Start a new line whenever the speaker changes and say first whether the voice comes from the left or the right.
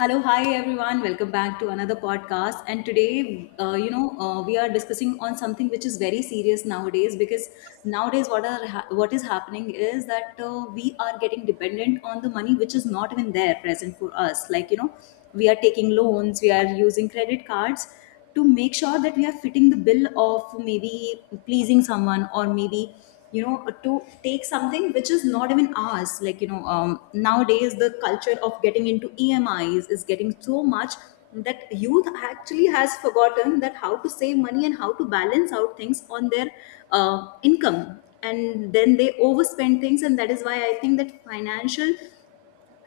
left: Hello, hi everyone. Welcome back to another podcast. And today, we are discussing on something which is very serious nowadays, because nowadays what is happening is that we are getting dependent on the money which is not even there present for us. Like, we are taking loans, we are using credit cards, to make sure that we are fitting the bill of maybe pleasing someone, or maybe you know to take something which is not even ours, like nowadays the culture of getting into EMIs is getting so much that youth actually has forgotten that how to save money and how to balance out things on their income, and then they overspend things. And that is why I think that financial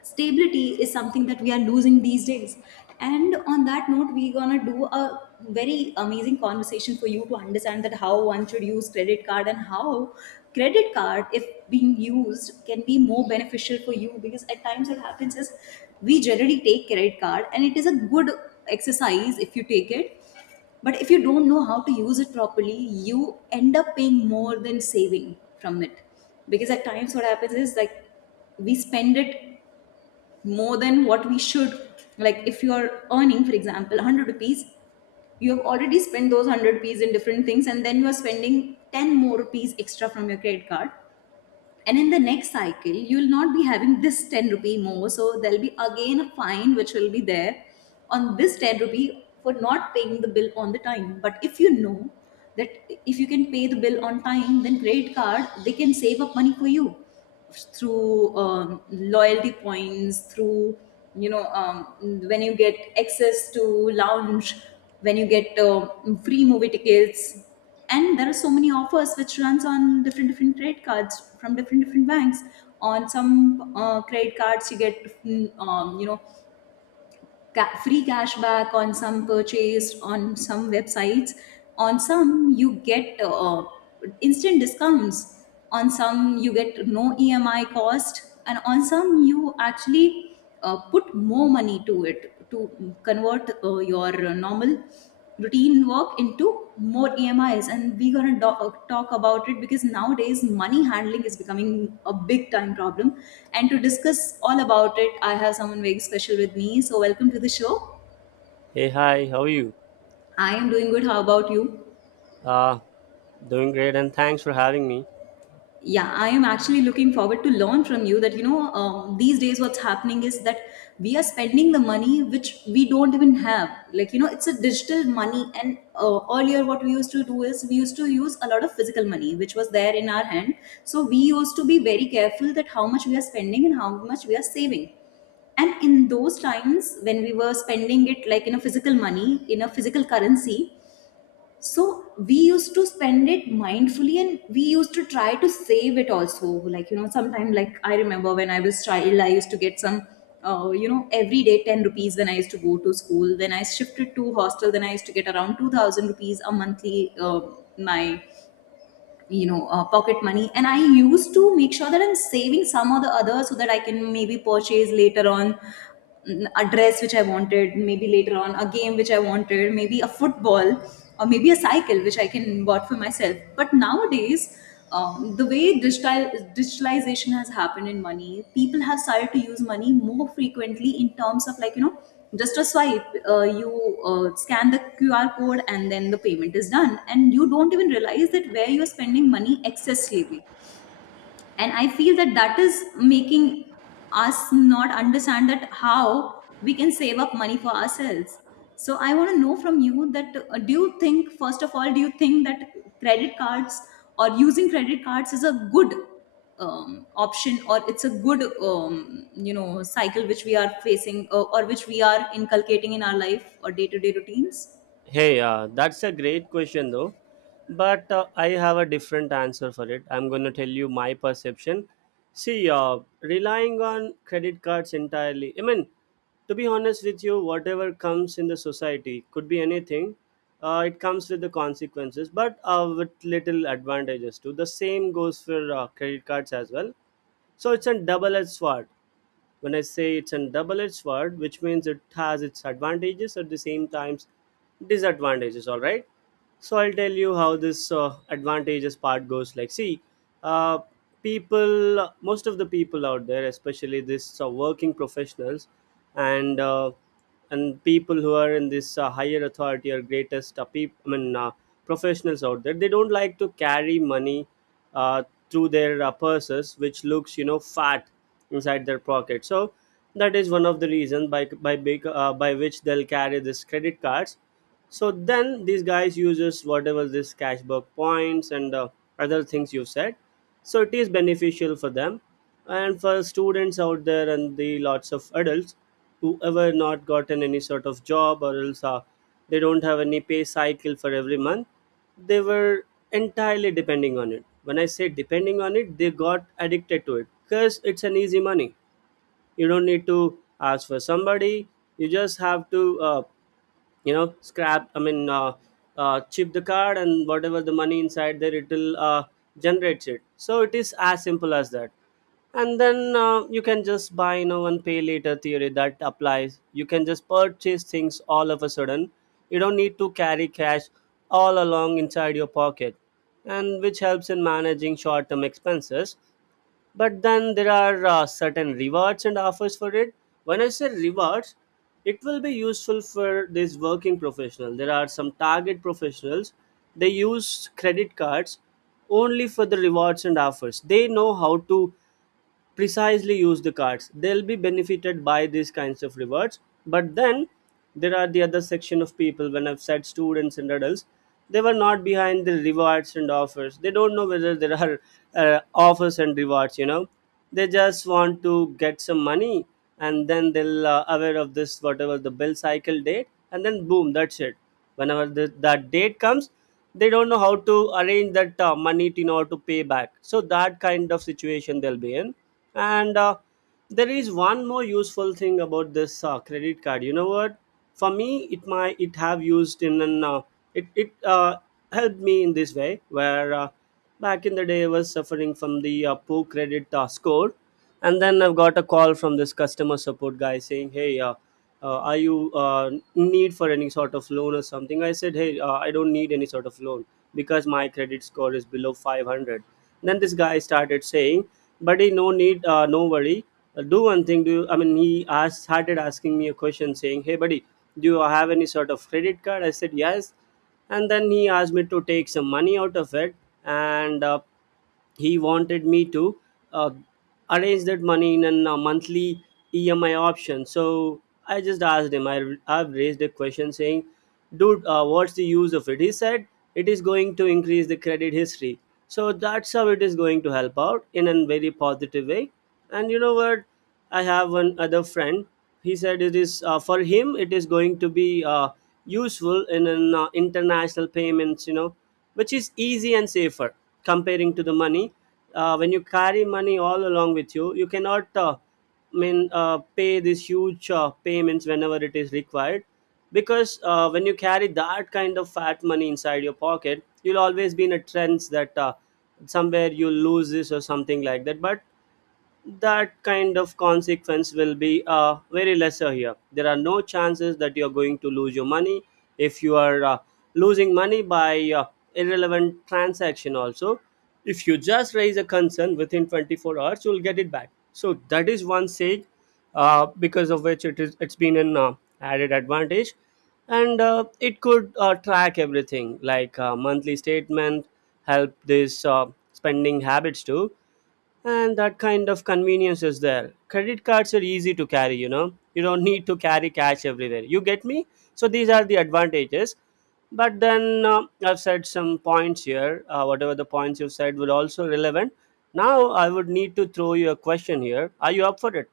left: stability is something that we are losing these days. And on that note, we're gonna do a very amazing conversation for you to understand that how one should use credit card, and how credit card, if being used, can be more beneficial for you. Because at times what happens is, we generally take credit card, and it is a good exercise if you take it, but if you don't know how to use it properly, you end up paying more than saving from it. Because at times what happens is, like, we spend it more than what we should. Like if you are earning, for example, 100 rupees, you have already spent those 100 rupees in different things, and then you are spending 10 more rupees extra from your credit card, and in the next cycle you'll not be having this 10 rupee more, so there'll be again a fine which will be there on this 10 rupee for not paying the bill on the time. But if you know that, if you can pay the bill on time, then credit card, they can save up money for you through loyalty points, through you know um, when you get access to lounge, when you get free movie tickets, and there are so many offers which runs on different different credit cards from different different banks. On some credit cards you get free cash back on some purchase on some websites. On some you get instant discounts. On some you get no EMI cost, and on some you actually put more money to it to convert your normal routine work into more EMIs. And we're going to talk about it, because nowadays money handling is becoming a big time problem. And to discuss all about it, I have someone very special with me. So, welcome to the show.
right: Hey, hi, how are you?
left: I am doing good. How about you?
right: Uh, Doing great, and thanks for having me.
left: Yeah, I am actually looking forward to learn from you that these days what's happening is that we are spending the money which we don't even have, like it's a digital money. And earlier what we used to do is, we used to use a lot of physical money which was there in our hand, so we used to be very careful that how much we are spending and how much we are saving. And in those times when we were spending it, like in a physical money, in a physical currency, so we used to spend it mindfully, and we used to try to save it also. Like sometimes, like I remember when I was child, I used to get some every day 10 rupees when I used to go to school. When I shifted to hostel, then I used to get around 2000 rupees a monthly, my pocket money. And I used to make sure that I'm saving some or the other, so that I can maybe purchase later on a dress which I wanted, maybe later on a game which I wanted, maybe a football, or maybe a cycle which I can bought for myself. But nowadays, the way digital, digitalization has happened in money, people have started to use money more frequently, in terms of like just a swipe, you scan the QR code and then the payment is done, and you don't even realize that where you're spending money excessively. And I feel that that is making us not understand that how we can save up money for ourselves. So I want to know from you that do you think, first of all, do you think that credit cards or using credit cards is a good option, or it's a good cycle which we are facing, or which we are inculcating in our life or day-to-day routines?
right: Hey, that's a great question, though, but I have a different answer for it. I'm going to tell you my perception. See, relying on credit cards entirely, I mean, to be honest with you, whatever comes in the society could be anything. It comes with the consequences, but with little advantages too. The same goes for credit cards as well. So it's a double-edged sword. When I say it's a double-edged sword, which means it has its advantages, at the same times disadvantages. All right, so I'll tell you how this advantages part goes. Like, see, uh, people, most of the people out there, especially this working professionals, and uh, and people who are in this higher authority or greatest professionals out there, they don't like to carry money uh, through their purses, which looks, you know, fat inside their pocket. So that is one of the reasons by big by which they'll carry this credit cards. So then these guys uses whatever this cashback points and other things you said. So it is beneficial for them and for students out there and the lots of adults who ever not gotten any sort of job or else they don't have any pay cycle for every month. They were entirely depending on it. When I say depending on it, they got addicted to it because it's an easy money. You don't need to ask for somebody. You just have to you know scrap I mean chip the card, and whatever the money inside there, it will generates it. So it is as simple as that. And then you can just buy, you know, and pay later theory that applies. You can just purchase things all of a sudden. You don't need to carry cash all along inside your pocket, and which helps in managing short term expenses. But then there are certain rewards and offers for it. When I say rewards, it will be useful for this working professional. There are some target professionals, they use credit cards only for the rewards and offers. They know how to precisely use the cards. They'll be benefited by these kinds of rewards. But then there are the other section of people, when I've said students and adults, they were not behind the rewards and offers. They don't know whether there are offers and rewards, you know. They just want to get some money, and then they'll aware of this whatever the bill cycle date, and then boom, that's it. Whenever that date comes, they don't know how to arrange that in order to pay back. So that kind of situation they'll be in. And there is one more useful thing about this credit card. You know what? For me, it might it have used in an it, it helped me in this way where back in the day, I was suffering from the poor credit score. And then I've got a call from this customer support guy saying, "Hey, are you need for any sort of loan or something?" I said, "Hey, I don't need any sort of loan because my credit score is below 500." Then this guy started saying, "Buddy, no need, no worry. Do one thing, do you," I mean, he asked started asking me a question saying, "Hey buddy, do you have any sort of credit card?" I said, "Yes." And then he asked me to take some money out of it, and he wanted me to uh, arrange that money in a monthly EMI option. So I just asked him, I have raised a question saying, "Dude, what's the use of it?" He said, "It is going to increase the credit history." So that's how it is going to help out in a very positive way. And you know what? I have one other friend. He said it is for him, it is going to be useful in an international payments, you know, which is easy and safer comparing to the money. When you carry money all along with you, you cannot, I mean, pay these huge payments whenever it is required, because when you carry that kind of fat money inside your pocket, you'll always be in a trends that somewhere you lose this or something like that. But that kind of consequence will be very lesser here. There are no chances that you're going to lose your money. If you are losing money by irrelevant transaction also, if you just raise a concern within 24 hours, you'll get it back. So that is one sage because of which it is, it's been an added advantage. And it could track everything, like monthly statement, help this spending habits too. And that kind of convenience is there. Credit cards are easy to carry, you know. You don't need to carry cash everywhere. You get me? So these are the advantages. But then, um, I've said some points here. Uh, whatever the points you said were also relevant. Now I would need to throw you a question here. Are you up for it?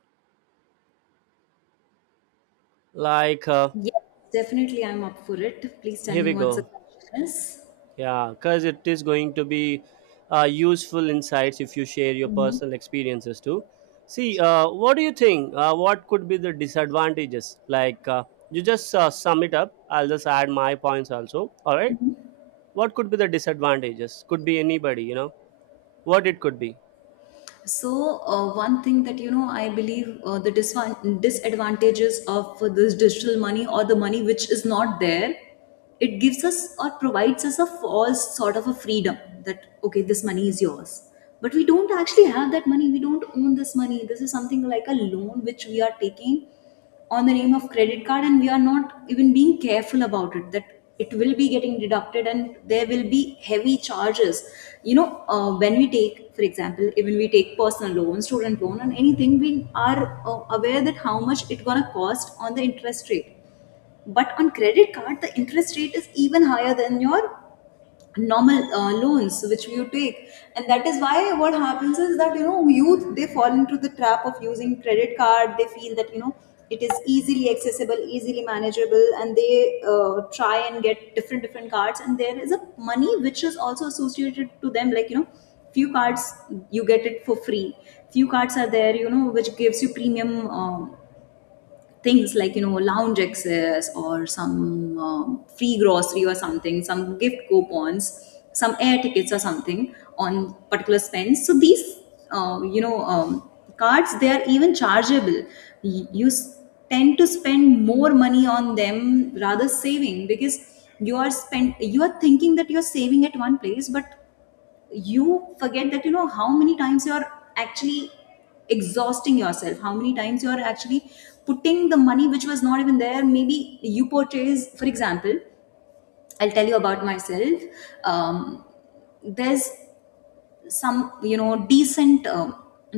right: Like,
left: Yes, definitely I'm up for it. Please tell
right: here
left: me
right: we
left: what's the
right: go.
left: question is.
right: Yeah, because it is going to be useful insights if you share your
left: Mhm.
right: personal experiences too. See, what do you think? What could be the disadvantages? Like, you just sum it up. I'll just add my points also. All right. What could be the disadvantages? Could be anybody, you know, what it could be.
left: So one thing that I believe, the disadvantages of this digital money or the money which is not there, it gives us or provides us a false sort of a freedom that, okay, this money is yours, but we don't actually have that money. We don't own this money. This is something like a loan which we are taking on the name of credit card, and we are not even being careful about it, that it will be getting deducted and there will be heavy charges. you know when we take, for example, even we take personal loan, student loan and anything, we are aware that how much it gonna cost on the interest rate. But on credit card, the interest rate is even higher than your normal loans which you take. And that is why what happens is that youth, they fall into the trap of using credit card. They feel that it is easily accessible, easily manageable, and they try and get different different cards. And there is a money which is also associated to them, like few cards you get it for free, few cards are there which gives you premium things, like lounge access, or some free grocery or something, some gift coupons, some air tickets or something on particular spends. So these uh, you know um, cards, they are even chargeable. Y- you s- tend to spend more money on them rather saving, because you are thinking that you're saving at one place, but you forget that how many times you're actually exhausting yourself, how many times you're actually putting the money which was not even there. Maybe you purchase, for example. I'll tell you about myself. um, there's some decent,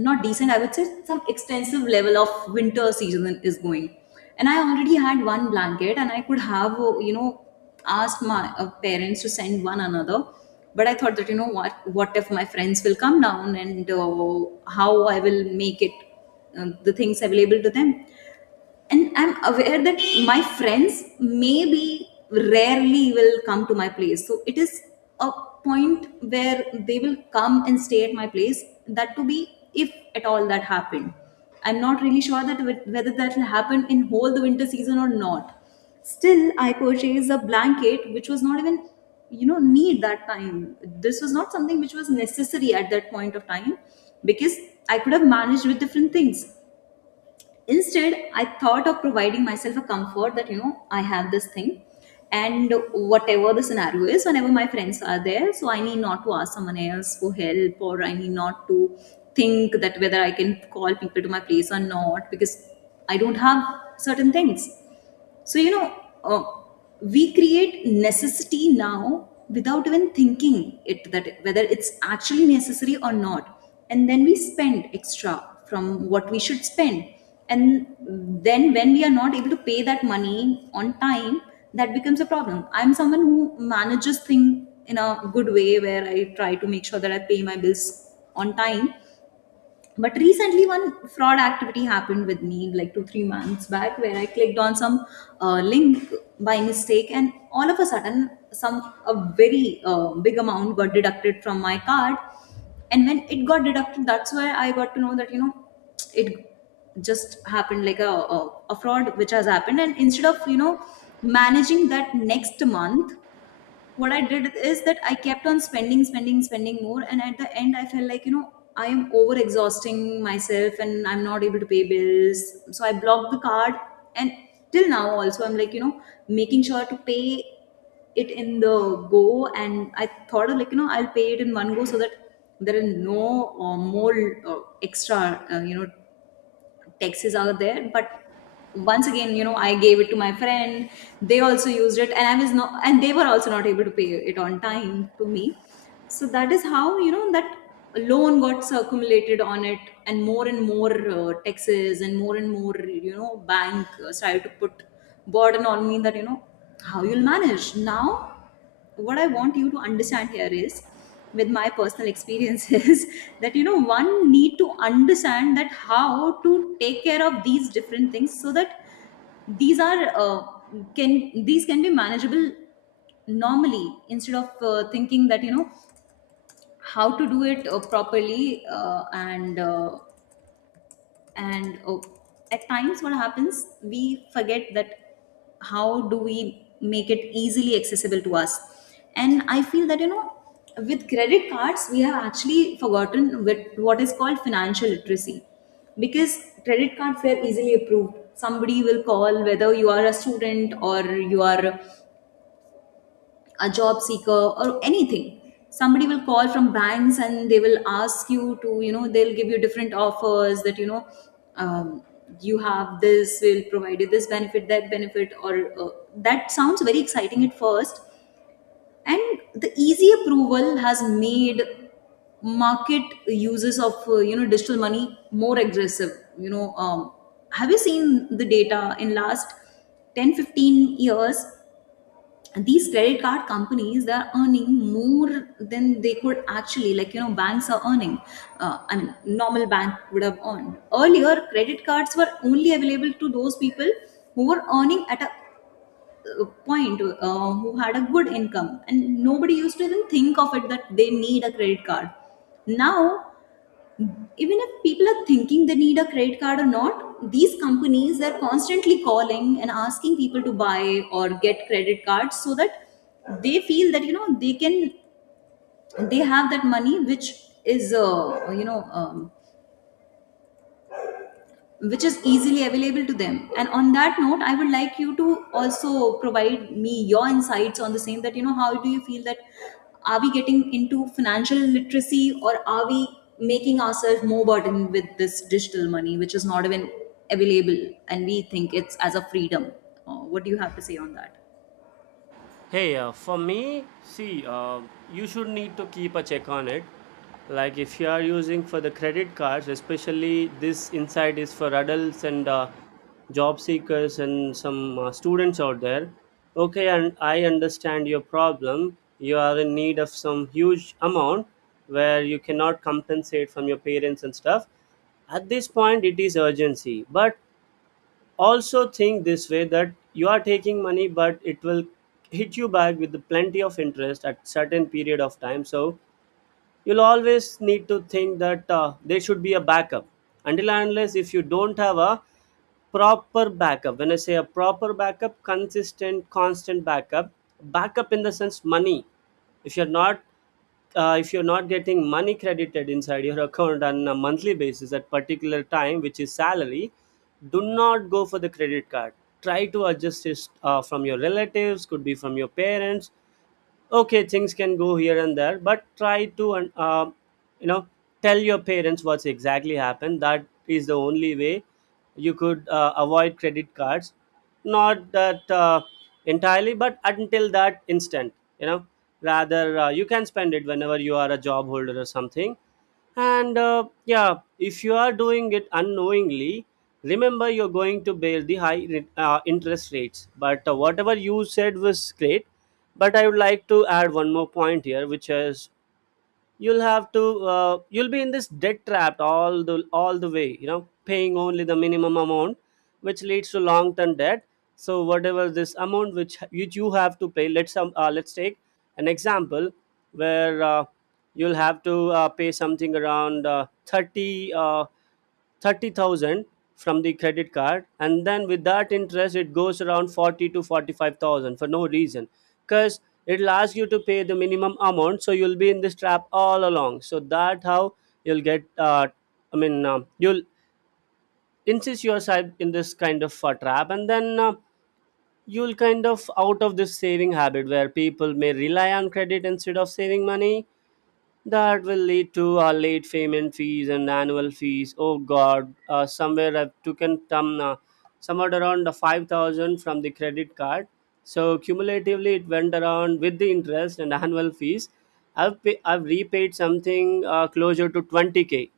left: not decent I would say, some extensive level of winter season is going, and I already had one blanket, and I could have asked my parents to send one another. But I thought that, you know what if my friends will come down, and how I will make it, the things available to them. And I'm aware that my friends maybe rarely will come to my place, so it is a point where they will come and stay at my place, that to be, if at all that happened. I'm not really sure that whether that will happen in whole the winter season or not. Still, I purchased a blanket which was not even need that time. This was not something which was necessary at that point of time, because I could have managed with different things. Instead, I thought of providing myself a comfort that I have this thing, and whatever the scenario is, whenever my friends are there, so I need not to ask someone else for help, or I need not to think that whether I can call people to my place or not, because I don't have certain things. So, uh, we create necessity now without even thinking it that whether it's actually necessary or not. And then we spend extra from what we should spend. And then when we are not able to pay that money on time, that becomes a problem. I'm someone who manages things in a good way where I try to make sure that I pay my bills on time, but recently one fraud activity happened with me like 2-3 months back where I clicked on some link by mistake, and all of a sudden some a very big amount got deducted from my card. And when it got deducted, that's where I got to know that you know it just happened like a fraud which has happened. And instead of you know managing that next month, what I did is that I kept on spending, spending, spending more, and at the end, I felt like you know I am over exhausting myself, and I'm not able to pay bills. So I blocked the card, and till now also I'm like you know making sure to pay it in the go. And I thought of like you know I'll pay it in one go so that there are no more extra you know taxis are there. But once again, you know, I gave it to my friend. They also used it, and I was not, and they were also not able to pay it on time to me. So that is how you know that loan got circumulated on it, and more taxes and more you know bank started to put burden on me that you know how you'll manage now. What I want you to understand here is, with my personal experiences that you know one need to understand that how to take care of these different things so that these are can these can be manageable. Normally, instead of thinking that you know how to do it properly and oh, at times what happens, we forget that how do we make it easily accessible to us. And I feel that you know with credit cards we have actually forgotten with what is called financial literacy, because credit cards were easily approved. Somebody will call whether you are a student or you are a job seeker or anything. Somebody will call from banks and they will ask you to, you know, they'll give you different offers that you know um, you have this, will provide you this benefit, that benefit, or that sounds very exciting at first. And the easy approval has made market uses of you know digital money more aggressive. You know, have you seen the data in last 10-15 years? And these credit card companies, they're earning more than they could actually, like you know, banks are earning, I mean normal bank would have earned. Earlier credit cards were only available to those people who were earning at a point, who had a good income, and nobody used to even think of it that they need a credit card. Now, even if people are thinking they need a credit card or not, these companies, they're constantly calling and asking people to buy or get credit cards so that they feel that you know they can, they have that money which is which is easily available to them. And on that note, I would like you to also provide me your insights on the same, that you know how do you feel that are we getting into financial literacy or are we making ourselves more burdened with this digital money which is not even available, and we think it's as a freedom. What do you have to say on that?
right: Hey, for me, see, you should need to keep a check on it. Like, if you are using for the credit cards, especially this insight is for adults and job seekers and some students out there. Okay, and I understand your problem. You are in need of some huge amount where you cannot compensate from your parents and stuff. At this point, it is urgency, but also think this way, that you are taking money but it will hit you back with the plenty of interest at certain period of time. So you'll always need to think that there should be a backup. Until and unless, if you don't have a proper backup, when I say a proper backup, consistent constant backup, backup in the sense money. If you're not if you're not getting money credited inside your account on a monthly basis at particular time, which is salary, do not go for the credit card. Try to adjust it from your relatives, could be from your parents. Okay, things can go here and there, but try to, and you know, tell your parents what's exactly happened. That is the only way you could avoid credit cards, not that entirely, but until that instant, you know. Rather, you can spend it whenever you are a job holder or something. And yeah, if you are doing it unknowingly, remember you're going to bear the high interest rates. But whatever you said was great, but I would like to add one more point here, which is, you'll have to you'll be in this debt trap all the way, you know, paying only the minimum amount, which leads to long term debt. So whatever this amount, which you have to pay, let's take an example where you'll have to pay something around uh, 30 uh, 30,000 from the credit card, and then with that interest it goes around 40 to 45,000 for no reason, because it'll ask you to pay the minimum amount. So you'll be in this trap all along. So that how you'll get you'll insist yourself in this kind of trap, and then you'll kind of out of this saving habit where people may rely on credit instead of saving money. That will lead to late payment fees and annual fees. Oh God, somewhere I've taken somewhat around the 5,000 from the credit card. So cumulatively, it went around with the interest and annual fees. I've repaid something closer to 20K.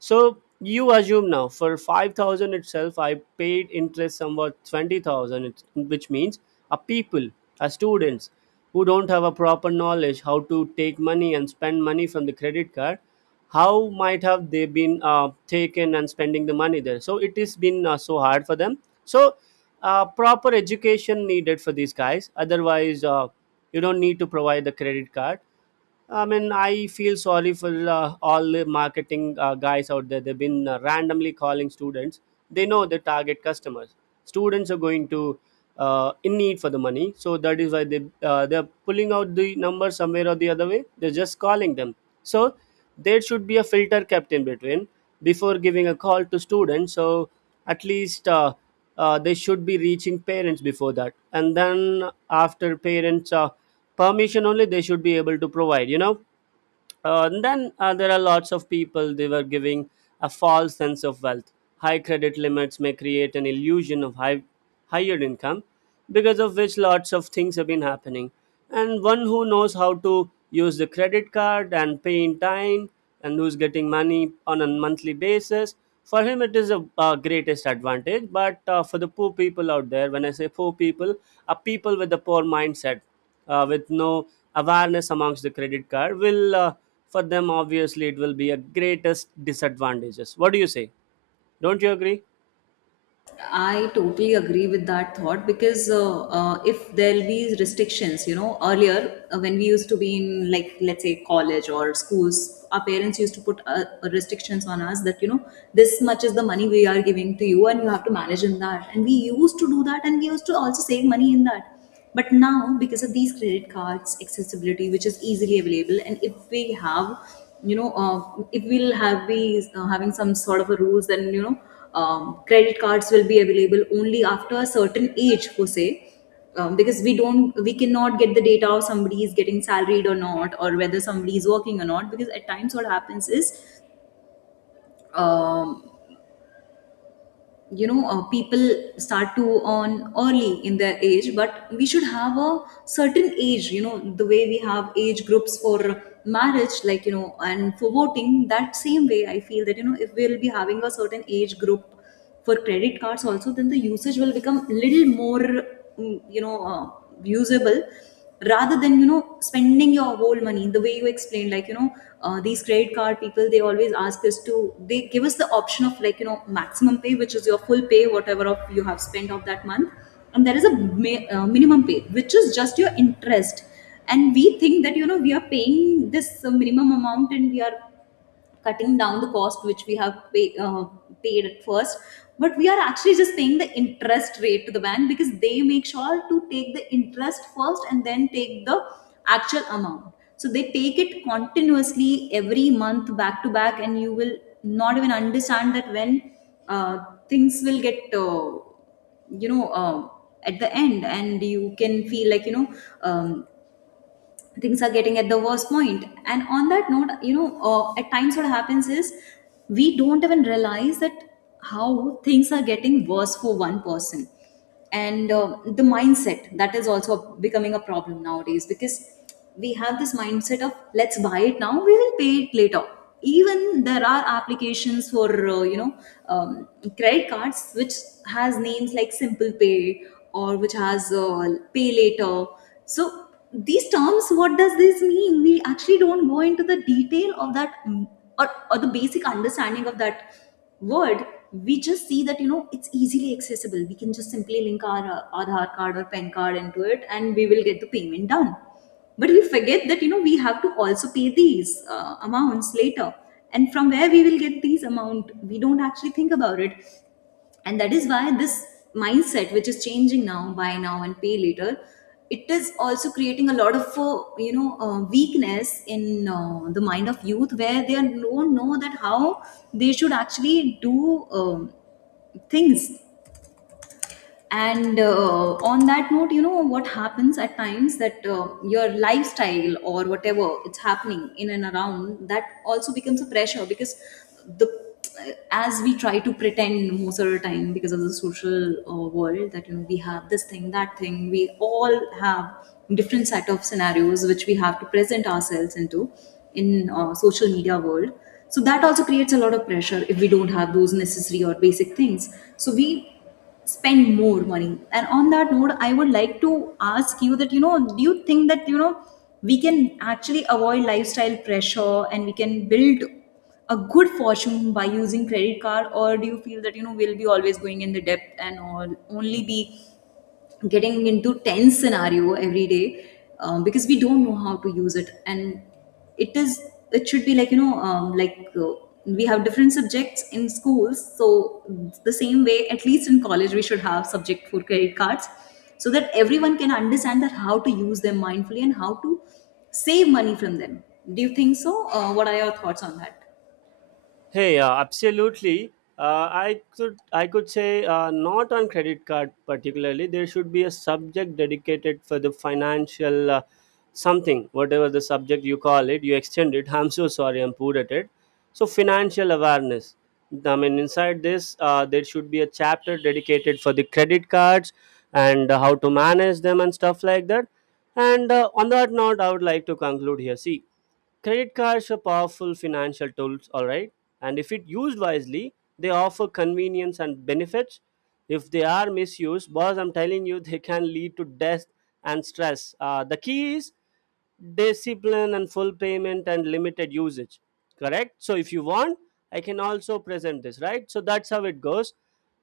right: So you assume now for 5,000 itself, I paid interest somewhat 20,000, it's- which means a people, a students who don't have a proper knowledge how to take money and spend money from the credit card, how might have they been taken and spending the money there? So it has been so hard for them. So proper education needed for these guys. Otherwise, you don't need to provide the credit card. I mean, I feel sorry for all the marketing guys out there. They've been randomly calling students. They know the target customers. Students are going to, in need for the money, so that is why they're pulling out the number somewhere or the other way. They're just calling them. So there should be a filter kept in between before giving a call to students. So at least. They should be reaching parents before that, and then after parents' permission only they should be able to provide, and then there are lots of people they were giving a false sense of wealth. High credit limits may create an illusion of higher income, because of which lots of things have been happening. And one who knows how to use the credit card and pay in time and who's getting money on a monthly basis, for him it is a greatest advantage. But for the poor people out there, when I say poor people, are people with a poor mindset, with no awareness amongst the credit card will, for them obviously it will be a greatest disadvantages. What do you say? Don't you agree?
left: I totally agree with that thought because if there'll be restrictions, you know, earlier when we used to be in like let's say college or schools, our parents used to put restrictions on us that you know this much is the money we are giving to you and you have to manage in that, and we used to do that and we used to also save money in that. But now, because of these credit cards, accessibility, which is easily available, and if we have, you know, if we'll have be having some sort of a rules, then you know, credit cards will be available only after a certain age, per se. Because we cannot get the data of somebody is getting salaried or not, or whether somebody is working or not. Because at times, what happens is, um, you know people start to earn early in their age, but we should have a certain age. You know, the way we have age groups for marriage, like you know, and for voting, that same way I feel that you know if we'll be having a certain age group for credit cards also, then the usage will become little more mm, you know usable, rather than you know spending your whole money the way you explained, like you know these credit card people, they always ask us to, they give us the option of like you know maximum pay, which is your full pay whatever of you have spent of that month, and there is a minimum pay, which is just your interest. And we think that you know we are paying this minimum amount and we are cutting down the cost which we have paid at first, but we are actually just paying the interest rate to the bank, because they make sure to take the interest first and then take the actual amount. So they take it continuously every month back to back, and you will not even understand that when uh, things will get you know uh, at the end, and you can feel like you know um, things are getting at the worst point. And on that note, you know, at times what happens is we don't even realize that how things are getting worse for one person. And the mindset that is also becoming a problem nowadays, because we have this mindset of let's buy it now, we will pay it later. Even there are applications for um, credit cards which has names like simple pay or which has pay later. So these terms, what does this mean? We actually don't go into the detail of that, mm, or the basic understanding of that word. We just see that you know it's easily accessible, we can just simply link our aadhaar card or PAN card into it and we will get the payment done. But we forget that you know we have to also pay these amounts later, and from where we will get these amount, we don't actually think about it. And that is why this mindset which is changing now, buy now and pay later, it is also creating a lot of weakness in the mind of youth, where they don't know that how they should actually do things. And on that note, you know, what happens at times that your lifestyle or whatever it's happening in and around, that also becomes a pressure, because the, as we try to pretend most of the time because of the social world, that you know we have this thing, that thing, we all have different set of scenarios which we have to present ourselves into, in social media world. So that also creates a lot of pressure if we don't have those necessary or basic things. So we spend more money. And on that note, I would like to ask you that you know do you think that you know we can actually avoid lifestyle pressure and we can build a good fortune by using credit card, or do you feel that you know we'll be always going in the debt and all, only be getting into tense scenario every day, because we don't know how to use it. And it is, it should be like, you know, we have different subjects in schools, so the same way, at least in college, we should have subject for credit cards, so that everyone can understand that how to use them mindfully and how to save money from them. Do you think so? What are your thoughts on that?
right: Hey, absolutely. I could say not on credit card particularly. There should be a subject dedicated for the financial something, whatever the subject you call it. You extend it. I'm so sorry. I'm poor at it. So financial awareness. I mean, inside this, there should be a chapter dedicated for the credit cards and how to manage them and stuff like that. And on that note, I would like to conclude here. See, credit cards are powerful financial tools, all right? And if it used wisely, they offer convenience and benefits. If they are misused, boss, I'm telling you, they can lead to death and stress. The key is discipline and full payment and limited usage. Correct? So if you want, I can also present this, right? So that's how it goes.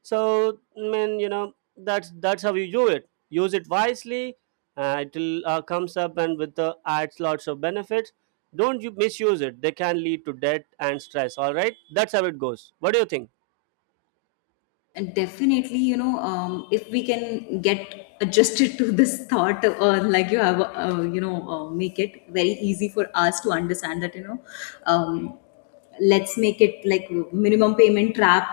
right: So, I mean, you know, that's how you do it. Use it wisely. It will comes up and with the adds lots of benefits. Don't you misuse it. They can lead to debt and stress. All right, that's how it goes. What do you think?
left: And definitely, you know, if we can get adjusted to this thought, or like you have, you know, make it very easy for us to understand that, you know, um, let's make it like minimum payment trap,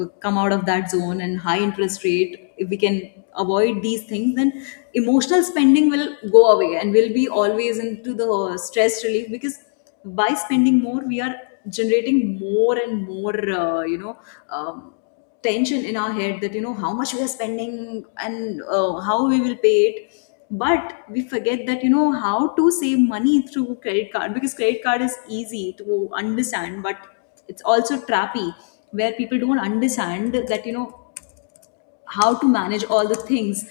left: come out of that zone, and high interest rate. If we can avoid these things, then emotional spending will go away, and we'll be always into the stress relief, because by spending more, we are generating more and more, you know. Um, tension in our head that you know how much we are spending and how we will pay it, but we forget that you know how to save money through credit card because credit card is easy to understand, but it's also trappy, where people don't understand that you know how to manage all the things.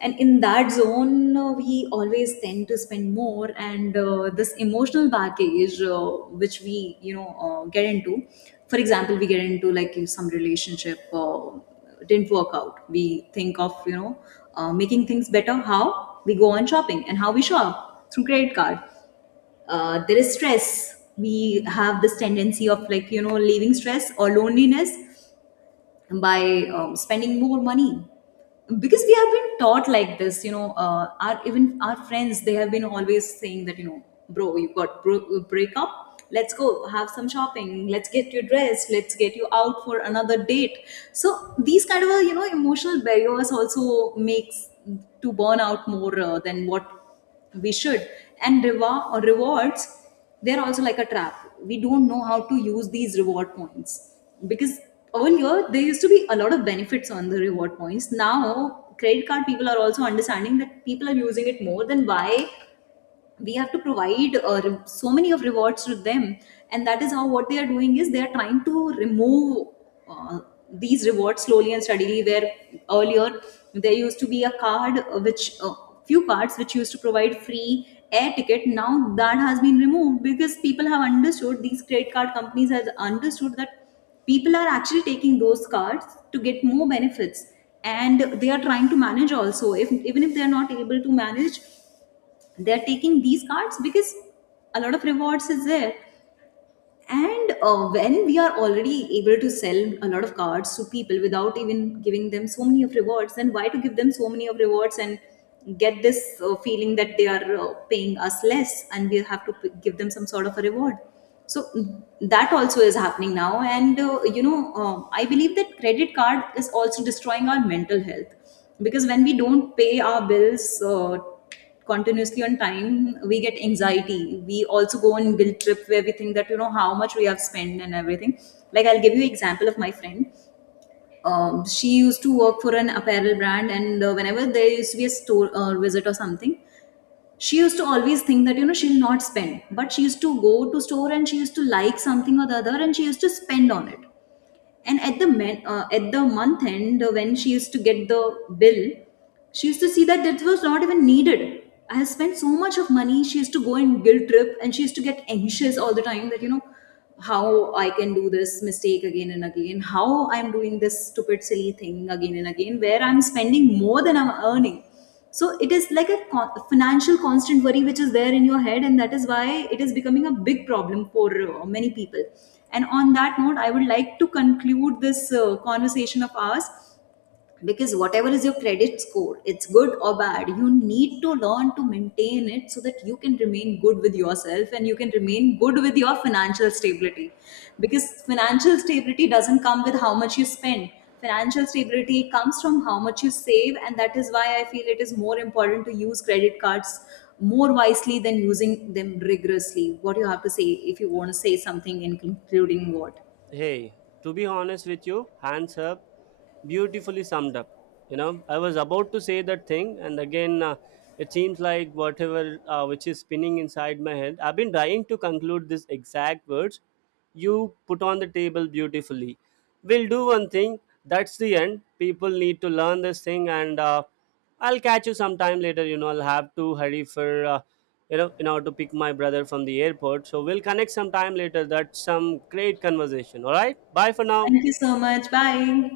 left: And in that zone, we always tend to spend more, and this emotional baggage, which we get into. For example, we get into like in some relationship, didn't work out, we think of making things better, how we go on shopping and how we shop through credit card. There is stress. We have this tendency of like you know leaving stress or loneliness by spending more money, because we have been taught like this, you know. Our, even our friends, they have been always saying that, you know, bro, you got break up, let's go have some shopping, let's get you dressed, let's get you out for another date. So these kind of you know emotional barriers also makes to burn out more than what we should. And reward or rewards, they're also like a trap. We don't know how to use these reward points, because earlier there used to be a lot of benefits on the reward points. Now credit card people are also understanding that people are using it more, then why we have to provide so many of rewards to them. And that is how, what they are doing is they are trying to remove uh, these rewards slowly and steadily. Where earlier there used to be a card, which, few cards which used to provide free air ticket, now that has been removed because people have understood, these credit card companies have understood that people are actually taking those cards to get more benefits, and they are trying to manage also, if even if they are not able to manage, they're taking these cards because a lot of rewards is there. And when we are already able to sell a lot of cards to people without even giving them so many of rewards, then why to give them so many of rewards and get this feeling that they are paying us less and we have to give them some sort of a reward. So that also is happening now, and I believe that credit card is also destroying our mental health, because when we don't pay our bills continuously on time, we get anxiety, we also go on guilt trip where we think that you know how much we have spent and everything. Like I'll give you example of my friend. She used to work for an apparel brand, and whenever there used to be a store visit or something, she used to always think that you know she'll not spend, but she used to go to store and she used to like something or the other and she used to spend on it. And at the at the month end, when she used to get the bill, she used to see that that was not even needed. I have spent so much of money. She used to go in guilt trip and she used to get anxious all the time that you know how I can do this mistake again and again, how I'm doing this stupid silly thing again and again, where I'm spending more than I'm earning. So it is like a financial constant worry which is there in your head, and that is why it is becoming a big problem for many people. And on that note, I would like to conclude this conversation of ours, because whatever is your credit score, it's good or bad, you need to learn to maintain it so that you can remain good with yourself and you can remain good with your financial stability. Because financial stability doesn't come with how much you spend. Financial stability comes from how much you save, and that is why I feel it is more important to use credit cards more wisely than using them rigorously. What do you have to say, if you want to say something in concluding what.
right: Hey, to be honest with you, hands up, beautifully summed up. You know, I was about to say that thing, and again, it seems like whatever which is spinning inside my head. I've been trying to conclude this exact words. You put on the table beautifully. We'll do one thing. That's the end. People need to learn this thing, and I'll catch you sometime later. You know, I'll have to hurry for, in order to pick my brother from the airport. So we'll connect sometime later. That's some great conversation. All right. Bye for now.
left: Thank you so much, bye.